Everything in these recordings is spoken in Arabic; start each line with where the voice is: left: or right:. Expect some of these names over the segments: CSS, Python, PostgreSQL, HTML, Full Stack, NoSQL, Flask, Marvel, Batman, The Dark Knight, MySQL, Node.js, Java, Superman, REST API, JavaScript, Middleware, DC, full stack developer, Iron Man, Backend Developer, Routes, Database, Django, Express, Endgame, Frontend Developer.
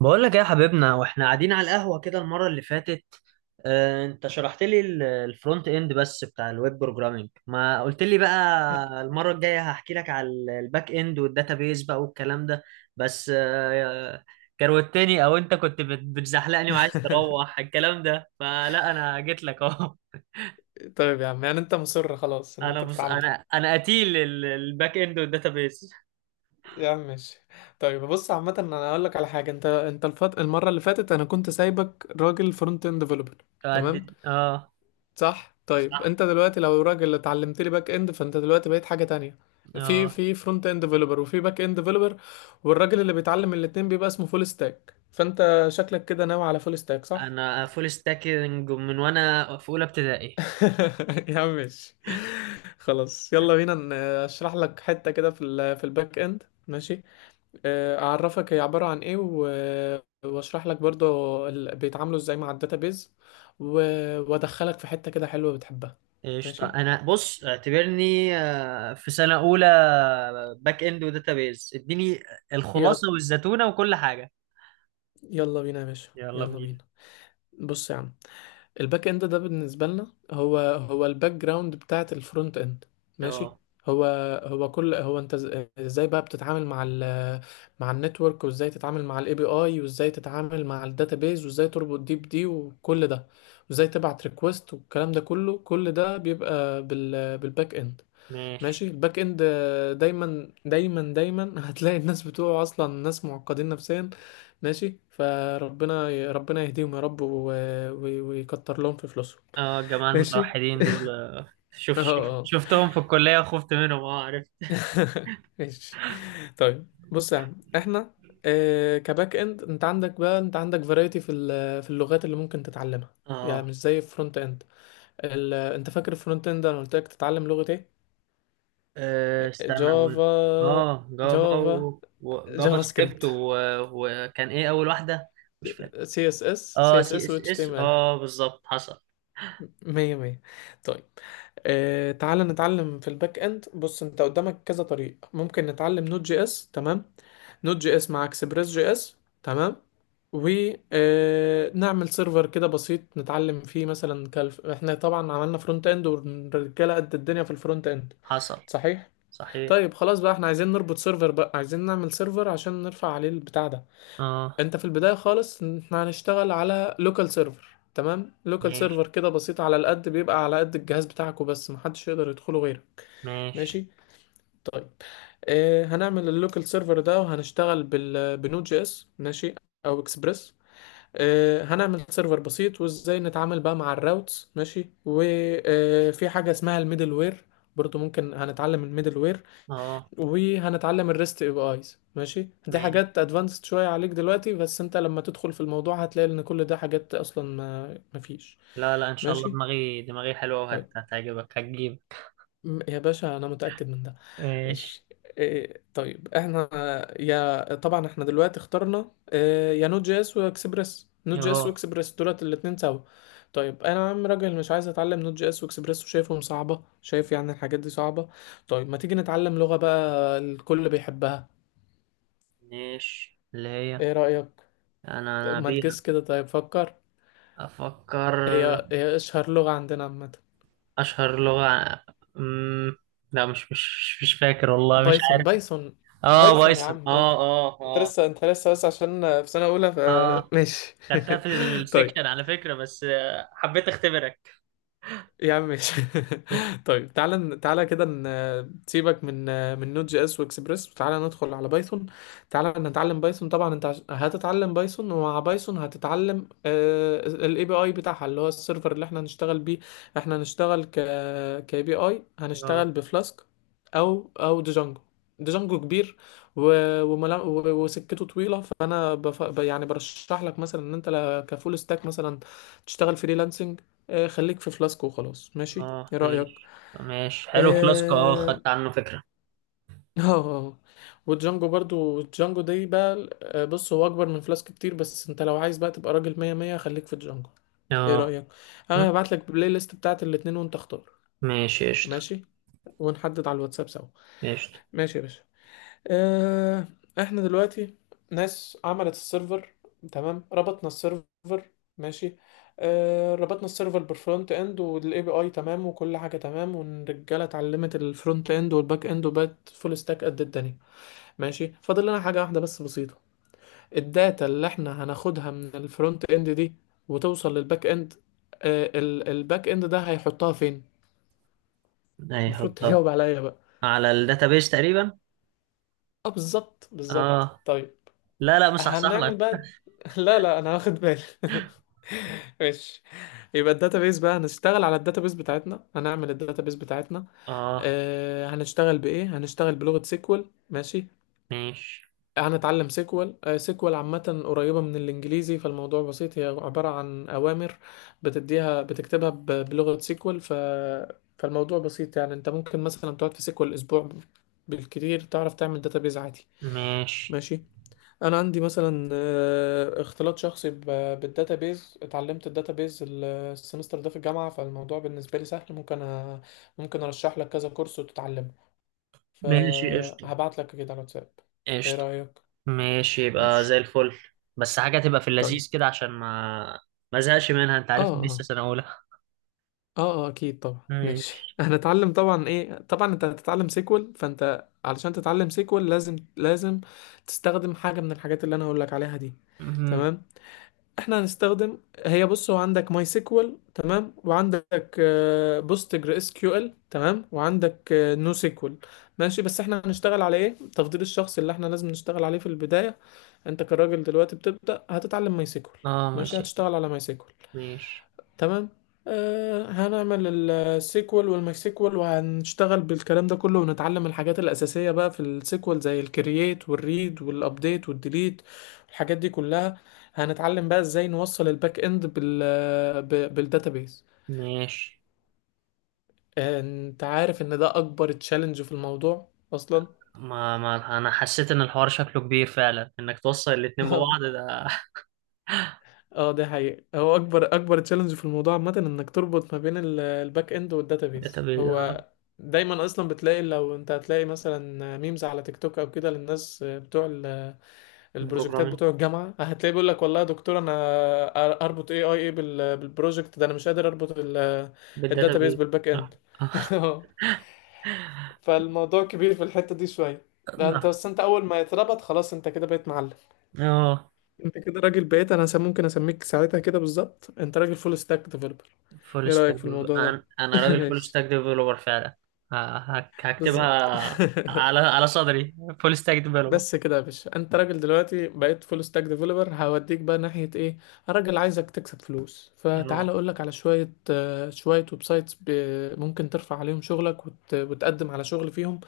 right: بقول لك ايه يا حبيبنا واحنا قاعدين على القهوة كده المرة اللي فاتت. انت شرحت لي الفرونت اند بس بتاع الويب بروجرامينج، ما قلت لي بقى المرة الجاية هحكي لك على الباك اند والداتابيز بقى والكلام ده. بس كروتني او انت كنت بتزحلقني وعايز تروح الكلام ده، فلا انا جيت لك اهو.
left: طيب يا عم، يعني انت مصر خلاص ان
right: انا
left: انت
right: بص،
left: تتعلم.
right: انا قتيل الباك اند والداتابيز.
left: يا عم ماشي. طيب بص، عامة انا هقول لك على حاجة، انت المرة اللي فاتت انا كنت سايبك راجل فرونت اند ديفلوبر. تمام.
right: اه.
left: صح، طيب
right: صح.
left: انت دلوقتي لو راجل اتعلمت لي باك اند فانت دلوقتي بقيت حاجة تانية. في
right: اه.
left: في فرونت اند ديفلوبر وفي باك اند ديفلوبر، والراجل اللي بيتعلم الاتنين بيبقى اسمه فول ستاك، فانت شكلك كده ناوي على فول ستاك، صح؟
right: انا فول ستاكينج من وانا في اولى ابتدائي.
left: يا عم ماشي. خلاص يلا بينا، اشرح لك حتة كده في ال في الباك اند، ماشي. اعرفك هي عبارة عن ايه، واشرح لك برضو بيتعاملوا ازاي مع الداتابيز، وادخلك في حتة كده حلوة بتحبها.
right: قشطة.
left: ماشي.
right: أنا بص اعتبرني في سنة أولى باك إند وداتابيز، اديني
left: يلا
right: الخلاصة والزتونة وكل حاجة.
left: يلا بينا يا باشا،
right: يلا
left: يلا
right: بينا.
left: بينا. بص يا عم، الباك اند ده بالنسبه لنا هو هو الباك جراوند بتاعه الفرونت اند. ماشي.
right: اه
left: هو هو انت ازاي بقى بتتعامل مع مع النتورك، وازاي تتعامل مع الاي بي اي، وازاي تتعامل مع الداتابيز، وازاي تربط دي بدي، وكل ده، وازاي تبعت ريكوست والكلام ده كله، كل ده بيبقى بالباك اند.
right: ماشي.
left: ماشي. الباك اند دايما دايما دايما هتلاقي الناس بتوعه اصلا ناس معقدين نفسيا. ماشي، فربنا ربنا يهديهم يا رب، و... ويكتر لهم في فلوسهم.
right: اه، الجماعة
left: ماشي.
right: المتوحدين دول شوف،
left: اه
right: شوف،
left: اه.
right: شفتهم في الكلية وخفت منهم، اه عارف.
left: ماشي. طيب بص يا عم احنا، كباك اند انت عندك بقى، انت عندك فرايتي في في اللغات اللي ممكن تتعلمها، يعني
right: اه.
left: مش زي الفرونت اند. انت فاكر الفرونت اند انا قلت لك تتعلم لغة ايه؟
right: استنى أقول.
left: جافا.
right: اه، جافا
left: جافا،
right: جافا
left: جافا سكريبت.
right: سكريبت وكان إيه أول واحدة؟ مش فاكر.
left: سي اس اس. سي
right: اه
left: اس
right: سي
left: اس و
right: اس
left: اتش تي
right: اس،
left: ام ال.
right: اه بالظبط حصل.
left: مية مية. طيب. آه تعال نتعلم في الباك اند. بص انت قدامك كذا طريق، ممكن نتعلم نوت جي اس. تمام. نوت جي اس مع اكسبريس جي اس. تمام. ونعمل سيرفر كده بسيط نتعلم فيه مثلا، كالف احنا طبعا عملنا فرونت اند والرجاله قد الدنيا في الفرونت اند.
right: حصل.
left: صحيح.
right: صحيح.
left: طيب خلاص بقى، احنا عايزين نربط سيرفر بقى، عايزين نعمل سيرفر عشان نرفع عليه البتاع ده.
right: اه
left: انت في البداية خالص ان احنا هنشتغل على لوكال سيرفر. تمام. لوكال
right: ماشي.
left: سيرفر كده بسيط على القد، بيبقى على قد الجهاز بتاعك وبس، محدش يقدر يدخله غيره.
right: ماشي.
left: ماشي. طيب. اه هنعمل اللوكال سيرفر ده وهنشتغل بنود جي اس ماشي، او اكسبريس. اه هنعمل سيرفر بسيط، وازاي نتعامل بقى مع الراوتس ماشي، وفي حاجة اسمها الميدل وير، برضو ممكن هنتعلم الميدل وير.
right: اه
left: وهنتعلم الريست اي بي ايز ماشي. دي
right: ماشي.
left: حاجات ادفانسد شويه عليك دلوقتي، بس انت لما تدخل في الموضوع هتلاقي ان كل ده حاجات اصلا ما مفيش.
right: لا لا ان شاء الله،
left: ماشي.
right: دماغي حلوه
left: طيب
right: وهتعجبك هتجيب.
left: يا باشا انا متاكد من ده.
right: ماشي.
left: ماشي. إيه طيب احنا، يا طبعا احنا دلوقتي اخترنا إيه، يا نوت جي اس واكسبريس. نوت جي اس
right: اهو.
left: واكسبريس دولت الاتنين سوا. طيب انا يا عم راجل مش عايز اتعلم نوت جي اس واكسبريس وشايفهم صعبه، شايف يعني الحاجات دي صعبه. طيب ما تيجي نتعلم لغه بقى الكل بيحبها،
right: ماشي اللي هي.
left: ايه رايك؟
right: انا
left: ما
right: بيها.
left: تجس كده، طيب فكر.
right: افكر.
left: هي هي اشهر لغة عندنا عامة.
right: اشهر لغه. أمم، لا، مش فاكر والله، مش
left: بايثون.
right: عارف.
left: بايثون،
right: اه
left: بايثون يا
right: بايثون.
left: عم
right: اه
left: بايثون.
right: اه
left: انت
right: اه.
left: لسه انت لسه بس عشان في سنة اولى ف...
right: اه
left: ماشي.
right: خدتها في
left: طيب
right: السكشن على فكره، بس حبيت اختبرك.
left: يا عم ماشي. طيب تعالى تعالى كده، سيبك من من نوت جي اس واكسبريس وتعالى ندخل على بايثون. تعالى نتعلم بايثون. طبعا انت هتتعلم بايثون، ومع بايثون هتتعلم الاي بي اي بتاعها اللي هو السيرفر اللي احنا هنشتغل بيه. احنا هنشتغل كاي بي اي
right: اه
left: هنشتغل بفلاسك، او ديجانجو. ديجانجو كبير، و... وسكته طويله، يعني برشح لك مثلا ان انت كفول ستاك مثلا تشتغل فريلانسنج. خليك في فلاسكو وخلاص ماشي،
right: اه.
left: ايه رأيك؟
right: ماشي. ماشي حلو فلاسكو، اه
left: اه.
right: خدت عنه فكرة.
left: آه. آه. والجانجو برضو، الجانجو دي بقى، بص هو اكبر من فلاسك كتير، بس انت لو عايز بقى تبقى راجل مية مية خليك في الجانجو. ايه
right: اه.
left: رأيك؟
right: م-
left: انا هبعت لك البلاي ليست بتاعت الاتنين وانت اختار.
right: ماشي. قشطة.
left: ماشي، ونحدد على الواتساب سوا.
right: قشطة.
left: ماشي يا باشا. آه، احنا دلوقتي ناس عملت السيرفر، تمام، ربطنا السيرفر، ماشي. ربطنا السيرفر بالفرونت اند والاي بي اي، تمام، وكل حاجه تمام، والرجاله اتعلمت الفرونت اند والباك اند وبقت فول ستاك قد الدنيا. ماشي، فاضل لنا حاجه واحده بس بسيطه. الداتا اللي احنا هناخدها من الفرونت اند دي وتوصل للباك اند، الباك اند ده هيحطها فين؟ المفروض
right: هيحطها
left: تجاوب عليا بقى.
right: على الداتابيس تقريبا.
left: اه بالظبط بالظبط،
right: اه.
left: طيب.
right: لا لا مصحصح
left: هنعمل
right: لك.
left: بقى. لا لا انا واخد بالي. ماشي. يبقى الداتابيس بقى، هنشتغل على الداتابيس بتاعتنا، هنعمل الداتابيس بتاعتنا.
right: اه.
left: آه هنشتغل بايه، هنشتغل بلغة سيكوال ماشي.
right: ماشي.
left: هنتعلم سيكوال. آه سيكوال عامة قريبة من الانجليزي، فالموضوع بسيط، هي عبارة عن اوامر بتديها، بتكتبها بلغة سيكوال، فالموضوع بسيط. يعني انت ممكن مثلا تقعد في سيكوال اسبوع بالكتير تعرف تعمل داتابيس عادي.
right: ماشي.
left: ماشي. انا عندي مثلا، اختلاط شخصي بالداتابيز، اتعلمت الداتابيز السمستر ده في الجامعه، فالموضوع بالنسبه لي سهل، ممكن ممكن ارشح لك كذا كورس وتتعلمه،
right: ماشي قشطة.
left: فهبعت لك كده على الواتساب، ايه
right: قشطة.
left: رايك؟
right: ماشي، يبقى زي
left: ماشي.
right: الفل. بس حاجة تبقى في
left: طيب
right: اللذيذ كده، عشان ما ازهقش منها، انت
left: اه
right: عارف إني لسه
left: اه.
right: سنة أولى.
left: اه اه، اكيد طبعا، ماشي.
right: ماشي.
left: هنتعلم طبعا. ايه طبعا، انت هتتعلم سيكوال، فانت علشان تتعلم سيكوال لازم لازم تستخدم حاجه من الحاجات اللي انا هقول لك عليها دي.
right: مهم.
left: تمام. احنا هنستخدم، هي بص، هو عندك ماي سيكوال تمام، وعندك بوستجر اس كيو ال تمام، وعندك نو سيكوال ماشي. بس احنا هنشتغل على ايه تفضيل الشخص اللي احنا لازم نشتغل عليه في البداية. انت كراجل دلوقتي بتبدأ هتتعلم ماي سيكوال.
right: اه
left: ماشي
right: ماشي.
left: هتشتغل على ماي سيكوال.
right: ماشي.
left: تمام. آه هنعمل السيكوال والمايسيكوال، وهنشتغل بالكلام ده كله، ونتعلم الحاجات الأساسية بقى في السيكوال زي الكرييت والريد والابديت والديليت، الحاجات دي كلها. هنتعلم بقى ازاي نوصل الباك اند بالداتابيس.
right: ماشي.
left: انت عارف ان ده اكبر تشالنج في الموضوع اصلا.
right: ما انا حسيت ان الحوار شكله كبير فعلا، انك توصل الاتنين ببعض ده.
left: اه دي حقيقة، هو اكبر اكبر تشالنج في الموضوع عامة انك تربط ما بين الباك اند والداتابيز.
right: داتابيس.
left: هو دايما اصلا بتلاقي، لو انت هتلاقي مثلا ميمز على تيك توك او كده، للناس بتوع البروجكتات
right: بروجرامينج.
left: بتوع الجامعة، هتلاقي بيقول لك والله يا دكتور انا اربط اي اي ايه بالبروجكت ده، انا مش قادر اربط الداتابيز
right: بالداتابيس.
left: بالباك اند.
right: اه. آه.
left: فالموضوع كبير في الحتة دي شوية. لا انت
right: نعم.
left: بس، انت اول ما يتربط خلاص انت كده بقيت معلم.
right: آه.
left: انت كده راجل بقيت، انا ممكن اسميك ساعتها كده بالظبط، انت راجل فول ستاك ديفلوبر.
right: فول
left: ايه
right: ستاك
left: رأيك في
right: ديفلوبر.
left: الموضوع ده؟
right: أنا راجل فول
left: ماشي.
right: ستاك ديفلوبر فعلا.
left: بالظبط.
right: هكتبها على على صدري: فول ستاك ديفلوبر.
left: بس كده يا باشا، انت راجل دلوقتي بقيت فول ستاك ديفلوبر، هوديك بقى ناحية ايه. راجل عايزك تكسب فلوس، فتعال
right: اه.
left: اقولك على شوية، شوية ويب سايتس ممكن ترفع عليهم شغلك وتقدم على شغل فيهم.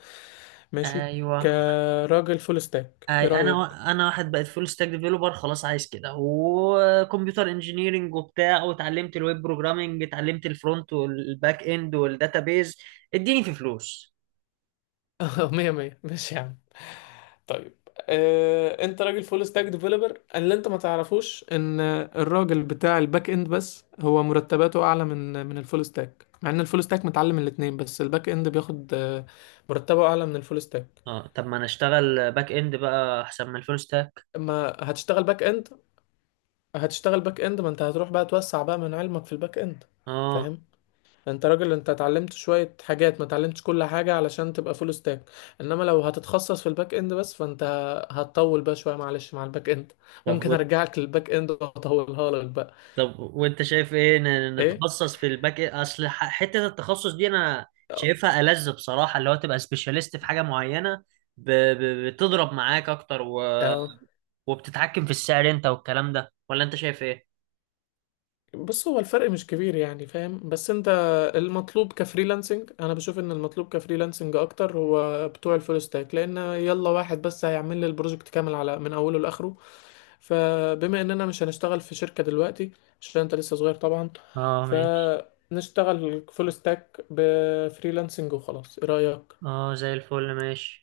left: ماشي.
right: ايوه.
left: كراجل فول ستاك ايه
right: أي انا
left: رأيك؟
right: انا واحد بقيت فول ستاك ديفلوبر خلاص، عايز كده وكمبيوتر انجينيرنج وبتاع، واتعلمت الويب بروجرامنج، اتعلمت الفرونت والباك اند والداتابيز. اديني في فلوس.
left: مية مية، ماشي يا عم. طيب انت راجل فول ستاك ديفلوبر، اللي انت ما تعرفوش ان الراجل بتاع الباك اند بس هو مرتباته اعلى من الفول ستاك، مع ان الفول ستاك متعلم الاتنين، بس الباك اند بياخد مرتبه اعلى من الفول ستاك.
right: اه، طب ما انا اشتغل باك اند بقى، احسن من الفول ستاك.
left: اما هتشتغل باك اند، هتشتغل باك اند، ما انت هتروح بقى توسع بقى من علمك في الباك اند،
right: اه.
left: فاهم؟ انت راجل، انت اتعلمت شوية حاجات، ما اتعلمتش كل حاجة علشان تبقى فول ستاك، انما لو هتتخصص في الباك اند بس فانت هتطول بقى شوية معلش مع الباك اند،
right: طب
left: ممكن ارجعك للباك اند واطولها لك بقى.
right: طب وانت شايف ايه
left: ايه
right: نتخصص في الباك إيه؟ اصل حته التخصص دي انا شايفها ألذ بصراحه، اللي هو تبقى سبيشاليست في حاجه معينه، بتضرب معاك اكتر
left: اه،
right: وبتتحكم في السعر انت والكلام ده، ولا انت شايف ايه؟
left: بص هو الفرق مش كبير يعني، فاهم؟ بس انت المطلوب كفريلانسنج، انا بشوف ان المطلوب كفريلانسنج اكتر هو بتوع الفول ستاك، لان يلا واحد بس هيعمل لي البروجكت كامل على من اوله لاخره، فبما اننا مش هنشتغل في شركة دلوقتي عشان انت لسه صغير طبعا،
right: اه ماشي.
left: فنشتغل فول ستاك بفريلانسنج وخلاص، ايه رأيك؟
right: اه زي الفل ماشي.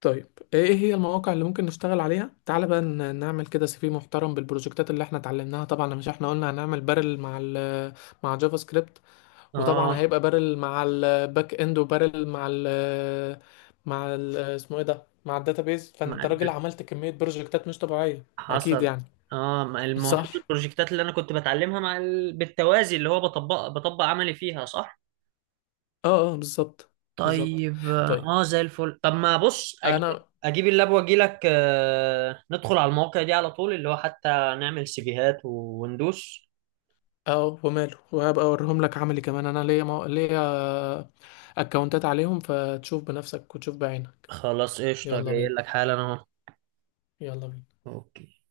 left: طيب. ايه إيه هي المواقع اللي ممكن نشتغل عليها، تعال بقى نعمل كده سي في محترم بالبروجكتات اللي احنا اتعلمناها. طبعا مش احنا قلنا هنعمل بارل مع مع جافا سكريبت، وطبعا
right: اه.
left: هيبقى بارل مع الباك اند، وبارل مع ال مع ال اسمه ايه ده، مع الداتابيز.
right: مع
left: فانت راجل
right: الد-
left: عملت كمية بروجكتات مش طبيعية، اكيد
right: حصل.
left: يعني.
right: اه، ما المفروض
left: صح.
right: البروجكتات اللي انا كنت بتعلمها مع بالتوازي، اللي هو بطبق، بطبق عملي فيها، صح؟
left: اه اه بالظبط بالظبط.
right: طيب.
left: طيب
right: اه زي الفل. طب ما بص،
left: انا
right: اجيب اللاب واجي لك. ندخل على المواقع دي على طول، اللي هو حتى نعمل سيفيهات وندوس.
left: اه وماله، وهبقى اوريهم لك عملي كمان، انا ليا ليا اكونتات عليهم فتشوف بنفسك وتشوف بعينك.
right: خلاص قشطة،
left: يلا
right: جاي
left: بينا،
right: لك حالا اهو.
left: يلا بينا.
right: اوكي.